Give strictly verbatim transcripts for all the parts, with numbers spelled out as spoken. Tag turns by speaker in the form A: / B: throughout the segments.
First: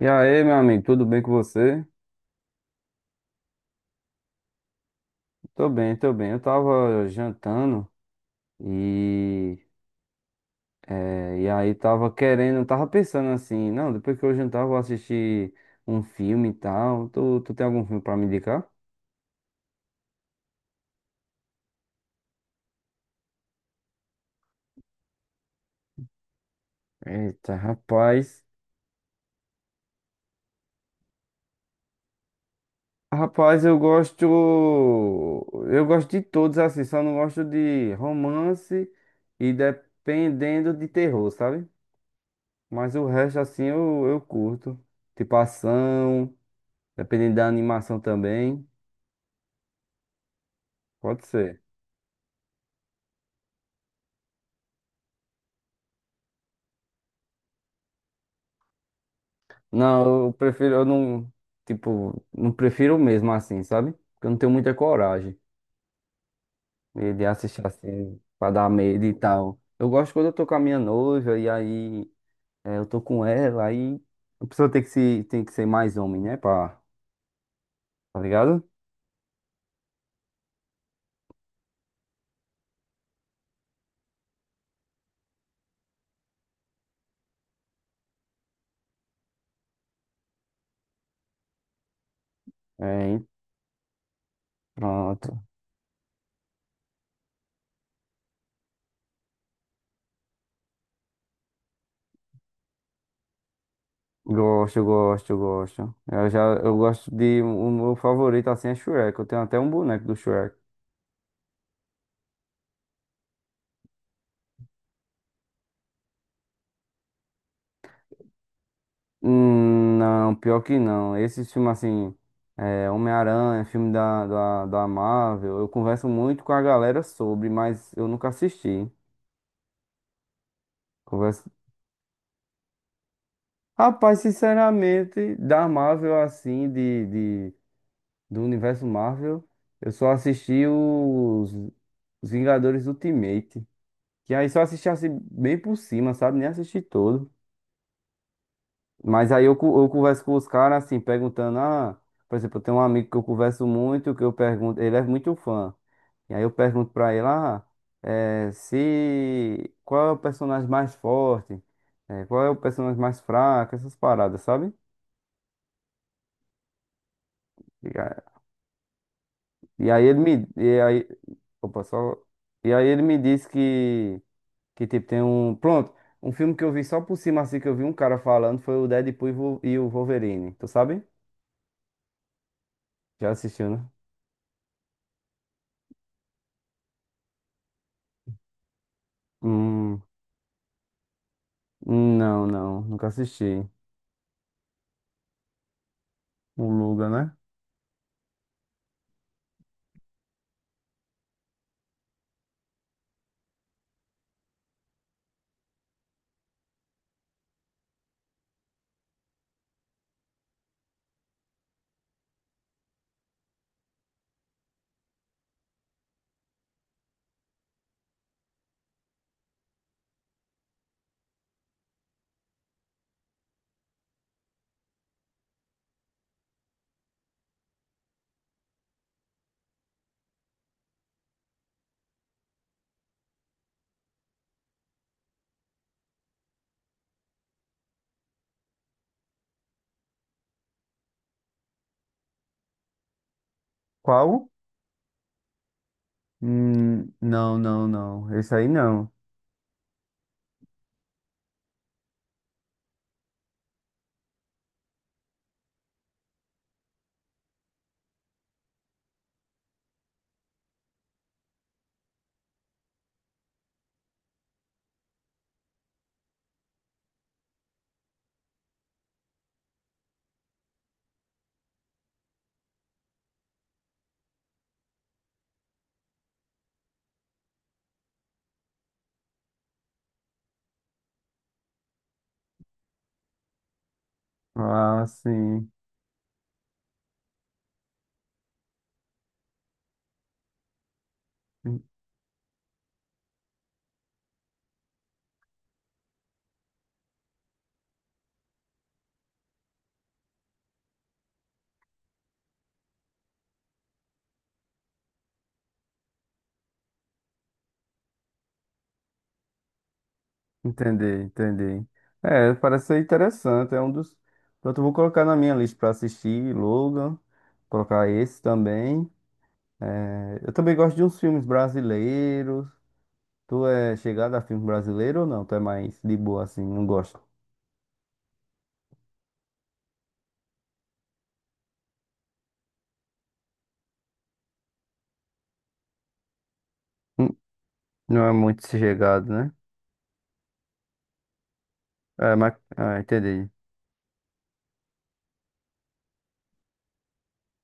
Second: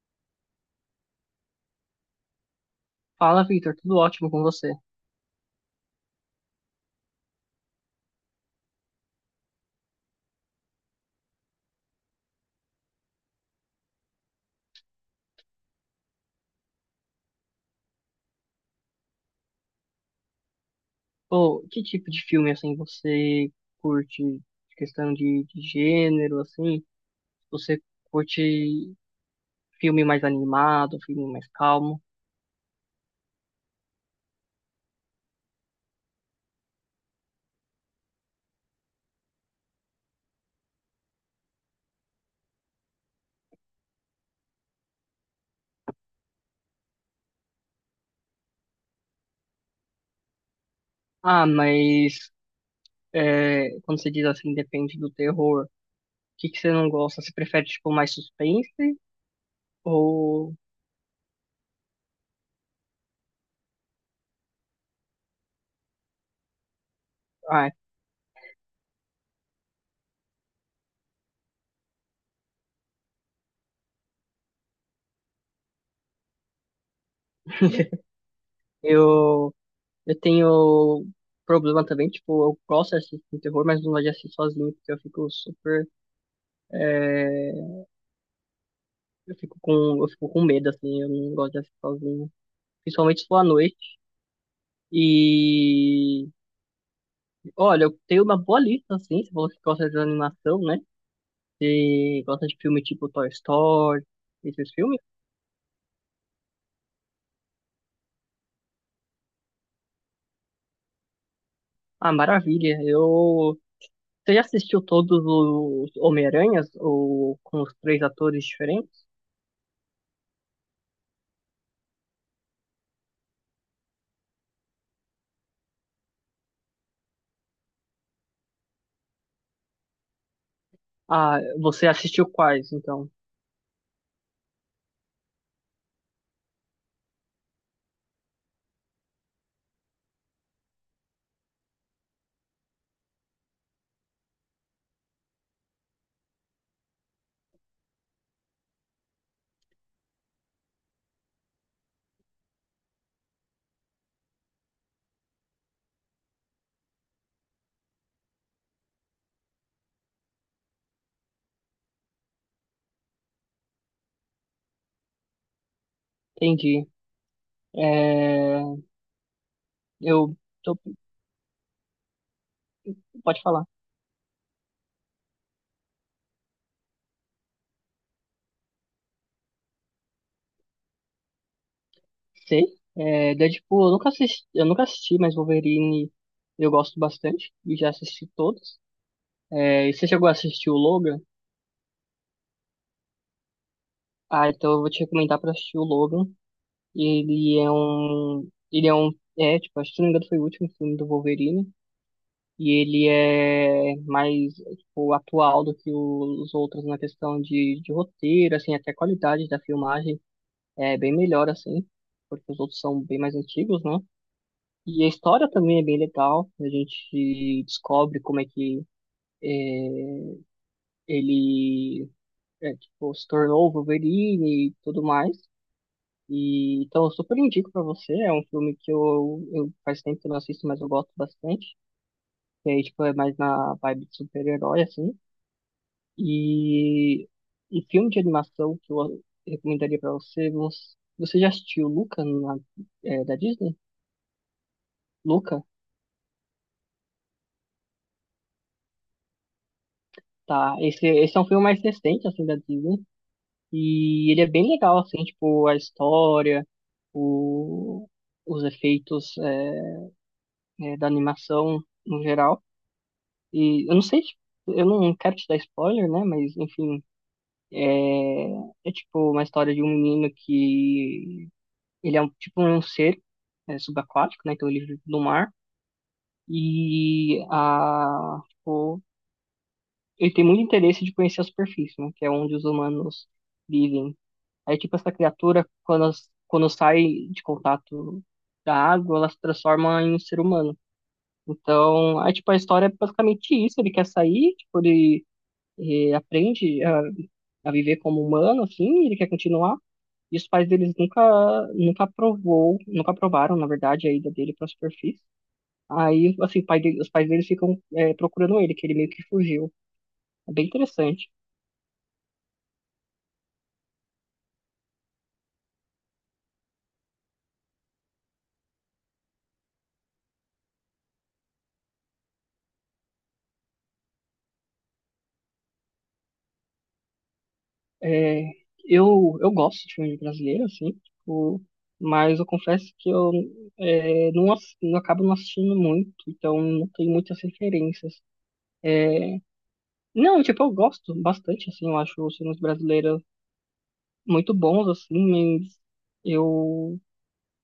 A: E aí, meu amigo, tudo bem com você?
B: Fala, Victor, tudo ótimo com você?
A: Tô bem, tô bem. Eu tava jantando e, eh, e aí tava querendo, tava pensando assim, não, depois que eu jantar eu vou assistir um filme e tal. Tu, tu tem algum filme pra me indicar?
B: Pô, que tipo de filme, assim, você curte? Questão de, de gênero, assim?
A: Eita,
B: Você curte
A: rapaz.
B: filme mais animado, filme mais calmo?
A: Rapaz, eu gosto. Eu gosto de todos, assim, só não gosto de romance e dependendo de terror, sabe? Mas o resto, assim, eu, eu curto. Tipo ação. Dependendo da animação também, pode
B: Ah,
A: ser.
B: mas é, quando você diz assim, depende do terror, o que que você não gosta? Você prefere, tipo, mais suspense?
A: Não, eu
B: Ou...
A: prefiro, eu não, tipo, não prefiro mesmo assim, sabe? Porque eu não tenho muita coragem de de assistir
B: Ah,
A: assim, pra dar medo e tal. Eu gosto quando eu tô com a minha noiva e aí é, eu tô com ela, aí a pessoa tem que se, tem que ser mais homem, né? Pra, tá ligado?
B: eu, eu tenho problema também, tipo, eu gosto de assistir terror, mas não gosto de assistir sozinho, porque eu fico super é, Eu fico com, eu fico com medo, assim, eu não gosto de assistir sozinho.
A: É,
B: Principalmente
A: hein?
B: se for à noite.
A: Pronto.
B: E olha, eu tenho uma boa lista, assim, se você gosta de animação, né? Se gosta de filme tipo Toy Story, esses
A: Gosto, eu
B: filmes.
A: gosto, eu gosto. Eu já, eu gosto de, o meu favorito assim é Shrek. Eu tenho até um boneco do Shrek.
B: Ah, maravilha. Eu. Você já assistiu todos os Homem-Aranhas, ou com os três atores diferentes?
A: Hum, Não, pior que não. Esses filmes assim, é, Homem-Aranha, filme da, da, da Marvel, eu converso muito com a galera sobre, mas eu nunca assisti.
B: Ah,
A: Converso...
B: você assistiu quais, então?
A: Rapaz, sinceramente, da Marvel assim, de, de, do universo Marvel, eu só assisti os, os Vingadores Ultimate. Que aí só assisti assim, bem por cima, sabe? Nem assisti todo. Mas aí eu, co- eu converso com os caras assim, perguntando, ah, por exemplo, eu tenho um amigo que eu converso muito, que eu pergunto, ele é muito fã. E aí eu pergunto pra ele, ah, eh, se qual é o personagem mais forte, Eh, qual é o personagem mais fraco, essas paradas, sabe?
B: Entendi.
A: E a-
B: É...
A: e aí ele
B: Eu.
A: me,
B: tô-
A: e aí, opa, só, e aí ele me
B: Pode
A: disse
B: falar.
A: que, que tipo, tem um, pronto, um filme que eu vi só por cima, assim, que eu vi um cara falando, foi o Deadpool e o Wolverine, tu sabe?
B: Sei.
A: Já
B: É,
A: assistiu,
B: Deadpool,
A: né?
B: eu nunca assisti, eu nunca assisti, mas Wolverine eu gosto bastante e já assisti todos. É, e
A: Hum,
B: você chegou a assistir o Logan?
A: não, não, nunca assisti.
B: Ah, então eu vou te recomendar pra assistir o Logan.
A: O Luga, né?
B: Ele é um, ele é um, é, tipo, acho que se não me engano foi o último filme do Wolverine. E ele é mais, tipo, atual do que o- os outros na questão de, de roteiro, assim, até a qualidade da filmagem é bem melhor, assim, porque os outros são bem mais antigos, né? E a história também é bem legal. A gente descobre como é que é, ele é, tipo, se tornou o Wolverine e tudo mais. E então eu super indico pra você. É um filme que eu, eu faz tempo que eu não assisto, mas eu gosto bastante. E aí, tipo, é mais na vibe de super-herói, assim. E um filme de animação que eu recomendaria pra você. Você você já assistiu Luca na- é, da Disney?
A: Qual?
B: Luca?
A: Hum, não, não, não. Esse aí não.
B: Tá. Esse, esse é um filme mais recente, assim, da Disney. E ele é bem legal, assim, tipo, a história, o, os efeitos é, é, da animação no geral. E eu não sei, tipo, eu não quero te dar spoiler, né? Mas, enfim, é, é tipo uma história de um menino que ele é um, tipo um ser é, subaquático, né? Então ele vive no mar. E a, tipo, ele tem muito interesse de conhecer a superfície, né? Que é onde os humanos vivem. Aí, tipo,
A: Ah,
B: essa criatura,
A: sim.
B: quando, as- quando sai de contato da água, ela se transforma em um ser humano.
A: En-
B: Então, aí, tipo, a história é basicamente isso. Ele quer sair, tipo, ele, eh, aprende a, a viver como humano, assim, ele quer continuar. E os pais deles nunca, nunca aprovou, nunca aprovaram, na verdade, a ida dele para a superfície. Aí, assim, o pai dele- os pais deles ficam, eh, procurando ele, que ele meio que fugiu. É bem
A: Entendi,
B: interessante.
A: entendi. É, parece ser interessante. É um dos. Pronto, eu vou colocar na minha lista para assistir, Logan. Colocar esse também. É, eu também gosto de uns filmes brasileiros. Tu é chegado a filme brasileiro ou não? Tu é mais de boa assim, não gosta?
B: É, eu, eu gosto de filme brasileiro, assim, tipo, mas eu confesso que eu é, não, ass- não acabo não assistindo muito, então não tenho
A: Hum,
B: muitas referências.
A: Não é muito chegado,
B: É,
A: né?
B: não, tipo, eu gosto bastante, assim, eu acho
A: É,
B: os
A: mas.
B: filmes
A: Ah,
B: brasileiros
A: entendi.
B: muito bons, assim, mas eu,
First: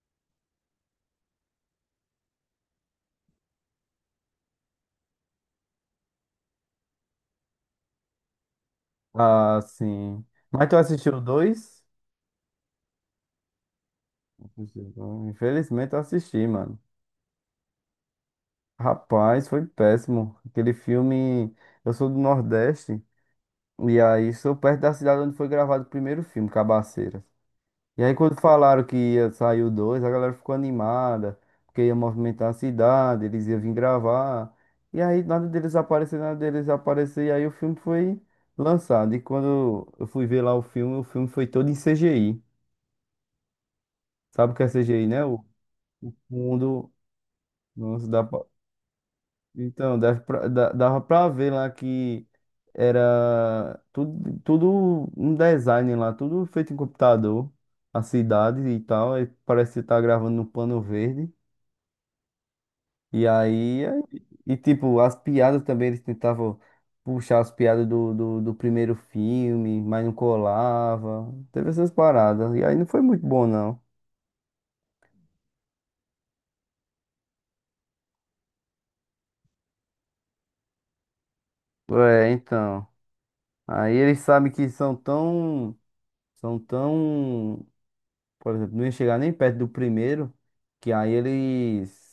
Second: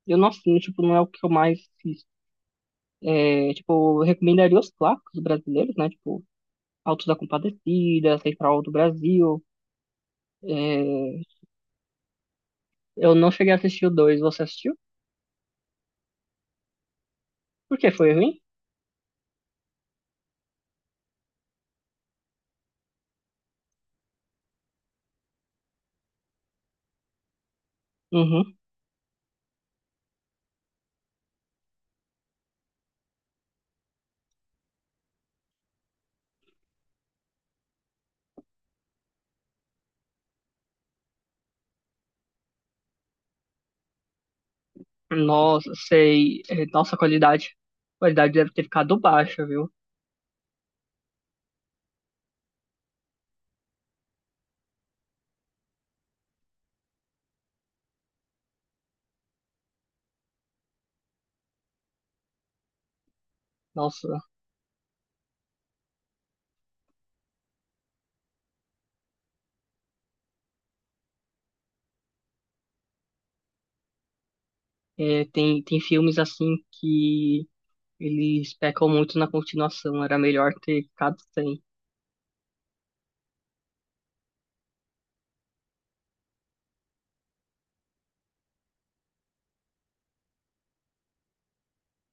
B: eu não assino, tipo, não é o que eu mais assisto. É, tipo, eu recomendaria os clássicos brasileiros, né, tipo, Autos da Compadecida, Central do Brasil.
A: Ah, sim. Mas tu assistiu
B: É,
A: dois?
B: eu não cheguei a assistir o dois, você assistiu?
A: Assisti o dois. Infelizmente eu assisti, mano.
B: Por que foi ruim?
A: Rapaz, foi péssimo. Aquele filme. Eu sou do Nordeste. E aí sou perto da cidade onde foi gravado o primeiro filme, Cabaceira. E aí quando
B: Uhum.
A: falaram que ia sair o dois, a galera ficou animada. Porque ia movimentar a cidade, eles iam vir gravar. E aí nada deles aparecer, nada deles aparecer. E aí o filme foi lançado. E quando eu fui ver lá o filme, o filme foi todo em C G I. Sabe o que é C G I, né? O
B: Nossa, sei. É,
A: fundo,
B: nossa, a qualidade, a
A: nossa, dá
B: qualidade
A: pra-
B: deve ter ficado baixa, viu?
A: então, deve pra- dá- dava pra ver lá que era tudo, tudo um design lá, tudo feito em computador, a cidade e tal, aí parece que tá gravando no pano verde. E aí, é-
B: Nossa,
A: e tipo, as piadas também, eles tentavam puxar as piadas do, do, do primeiro filme, mas não colava, teve essas paradas, e aí não foi muito bom não.
B: é, tem, tem filmes assim que eles pecam muito na continuação. Era melhor ter ficado sem.
A: É, então, aí eles sabem que são tão... São tão Por exemplo, não ia chegar nem perto do primeiro, que aí eles.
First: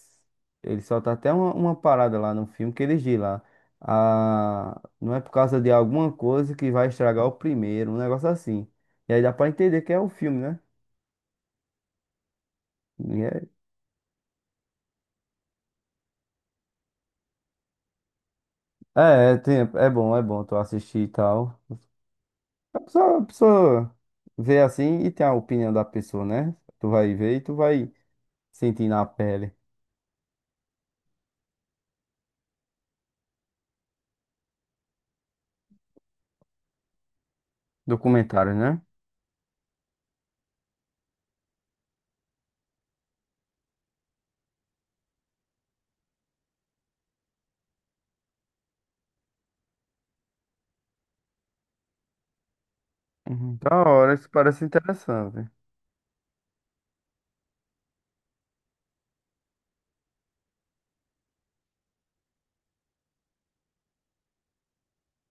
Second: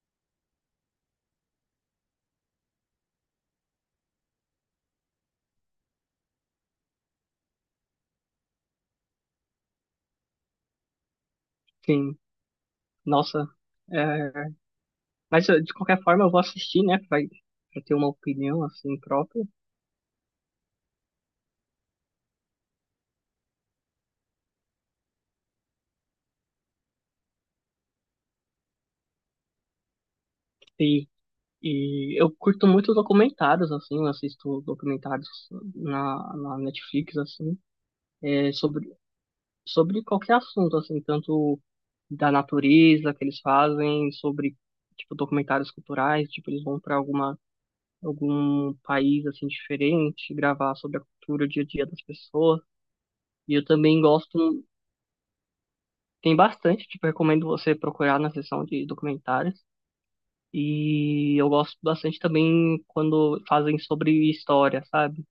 A: Eles soltam até uma, uma parada lá no filme que eles dizem lá. Ah, não é por causa de alguma coisa que vai estragar o primeiro, um negócio assim. E aí dá pra entender que é o filme, né?
B: Sim,
A: E é,
B: nossa. É, mas eu, de qualquer forma eu vou assistir, né? Pra, pra ter uma opinião assim
A: é, é,
B: própria.
A: tem- é bom, é bom tu assistir e tal. A pessoa, a pessoa vê assim e tem a opinião da pessoa, né? Tu vai ver e tu vai sentir na pele.
B: E, e eu curto muito documentários, assim, eu assisto documentários na, na Netflix, assim, é,
A: Documentário, né?
B: sobre, sobre qualquer assunto, assim, tanto. Da natureza que eles fazem, sobre tipo documentários culturais, tipo eles vão para alguma algum país assim diferente, gravar sobre a cultura, o dia a dia das pessoas. E
A: Uhum.
B: eu
A: Da
B: também
A: hora, isso parece
B: gosto,
A: interessante.
B: tem bastante, tipo, recomendo você procurar na seção de documentários. E eu gosto bastante também quando fazem sobre história, sabe?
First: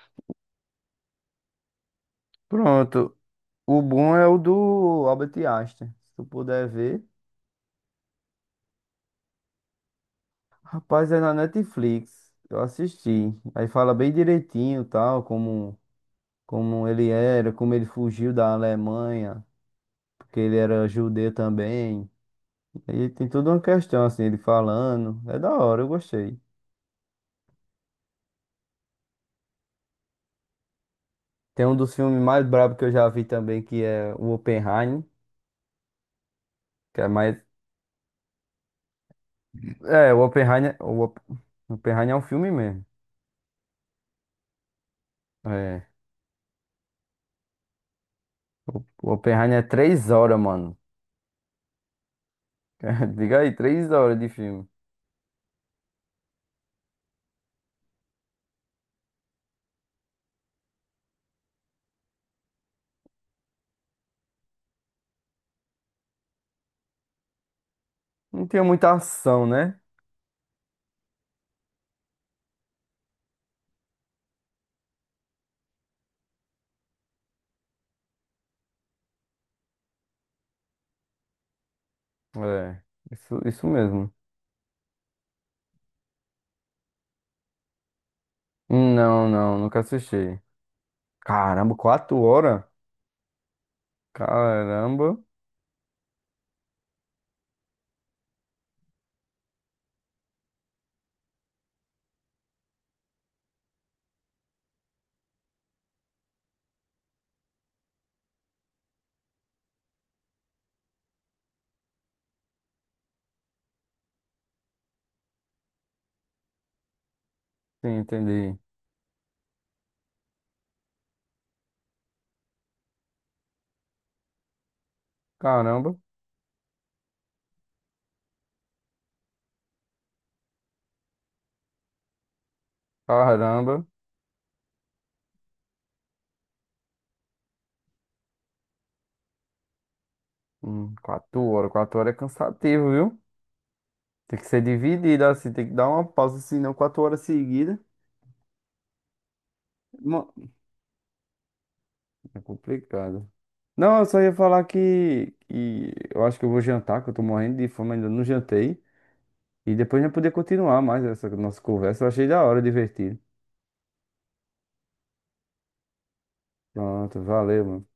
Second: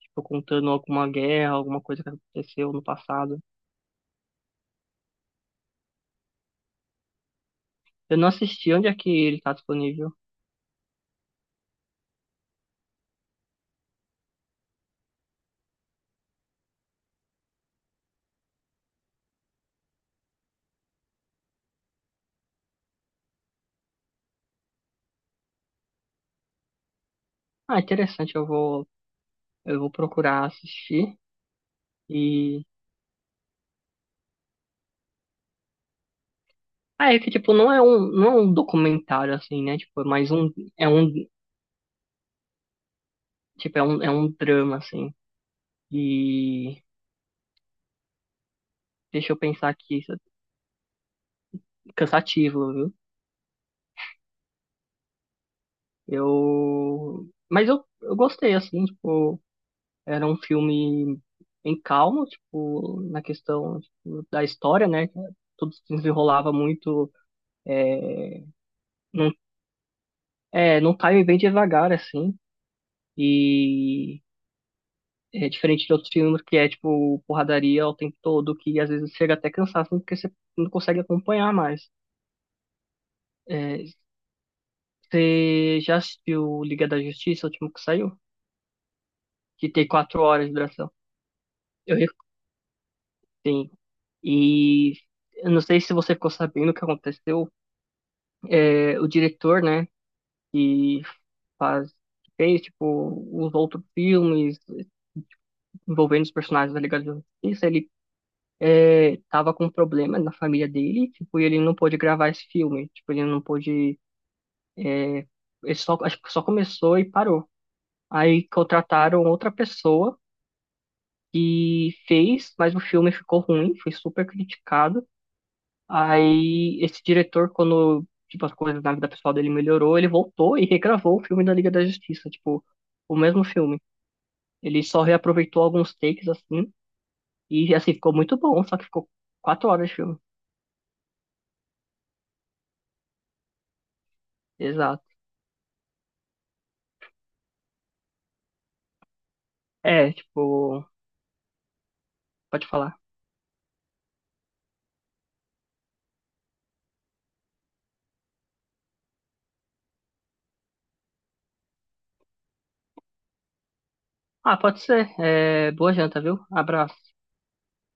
B: Tipo, contando alguma guerra, alguma coisa que aconteceu no
A: Pronto.
B: passado.
A: O bom é o do Albert Einstein. Se tu puder ver.
B: Eu não assisti, onde é que ele tá disponível?
A: Rapaz, é na Netflix. Eu assisti. Aí fala bem direitinho, tal, como, como ele era, como ele fugiu da Alemanha, porque ele era judeu também. E tem toda uma questão, assim, ele falando. É da hora, eu gostei.
B: Ah, interessante, eu vou, eu vou procurar assistir.
A: Tem um dos filmes mais
B: E
A: brabos que eu já vi também, que é o Oppenheimer, que é
B: ah, é que,
A: mais...
B: tipo, não é um, não é um documentário, assim, né? Tipo, é
A: É, o
B: mais um,
A: Oppenheimer...
B: é
A: O
B: um,
A: Op- Oppenheimer é um filme mesmo.
B: tipo, é um, é um drama, assim.
A: É.
B: E
A: O
B: deixa eu
A: Oppenheimer é
B: pensar aqui,
A: três
B: isso é
A: horas, mano.
B: cansativo, viu?
A: Diga aí, três horas de filme.
B: Eu, mas eu, eu gostei, assim, tipo, era um filme em calmo, tipo, na questão, tipo, da história, né? Tudo se desenrolava muito, é,
A: Não tinha muita
B: num,
A: ação, né?
B: é, num time bem devagar, assim. E é diferente de outros filmes que é, tipo, porradaria o tempo todo, que às vezes chega até cansaço, porque você não consegue acompanhar mais.
A: É, isso, isso
B: É,
A: mesmo.
B: você já assistiu Liga da Justiça, o último que saiu?
A: Não, não,
B: Que
A: nunca
B: tem quatro
A: assisti.
B: horas de duração.
A: Caramba,
B: Eu
A: quatro horas?
B: recomendo. E
A: Caramba.
B: eu não sei se você ficou sabendo o que aconteceu. É, o diretor, né, que faz, que fez, tipo, os outros filmes envolvendo os personagens da Liga da Justiça, ele é, tava com um problema na família dele, tipo, e ele não pôde gravar esse filme, tipo, ele não pôde, é, ele só, acho que só começou e parou.
A: Sim,
B: Aí
A: entendi.
B: contrataram outra pessoa e fez, mas o filme ficou ruim, foi super criticado.
A: Caramba,
B: Aí esse diretor, quando, tipo, as coisas na vida pessoal dele melhorou, ele voltou e regravou o filme da Liga da Justiça, tipo, o mesmo filme.
A: caramba.
B: Ele só reaproveitou alguns takes, assim, e, assim, ficou muito bom, só que ficou quatro horas de filme.
A: Hum, quatro horas, quatro horas é cansativo, viu? Tem que ser
B: Exato.
A: dividido assim, tem que dar uma pausa, senão quatro horas seguidas.
B: É,
A: Mo-
B: tipo,
A: É
B: Pode falar.
A: complicado. Não, eu só ia falar que, que eu acho que eu vou jantar, que eu tô morrendo de fome, ainda não jantei. E depois a gente poder continuar mais essa nossa conversa. Eu achei da hora, divertido.
B: Ah, pode ser. É, boa janta, viu? Abraço.
A: Pronto, valeu, mano.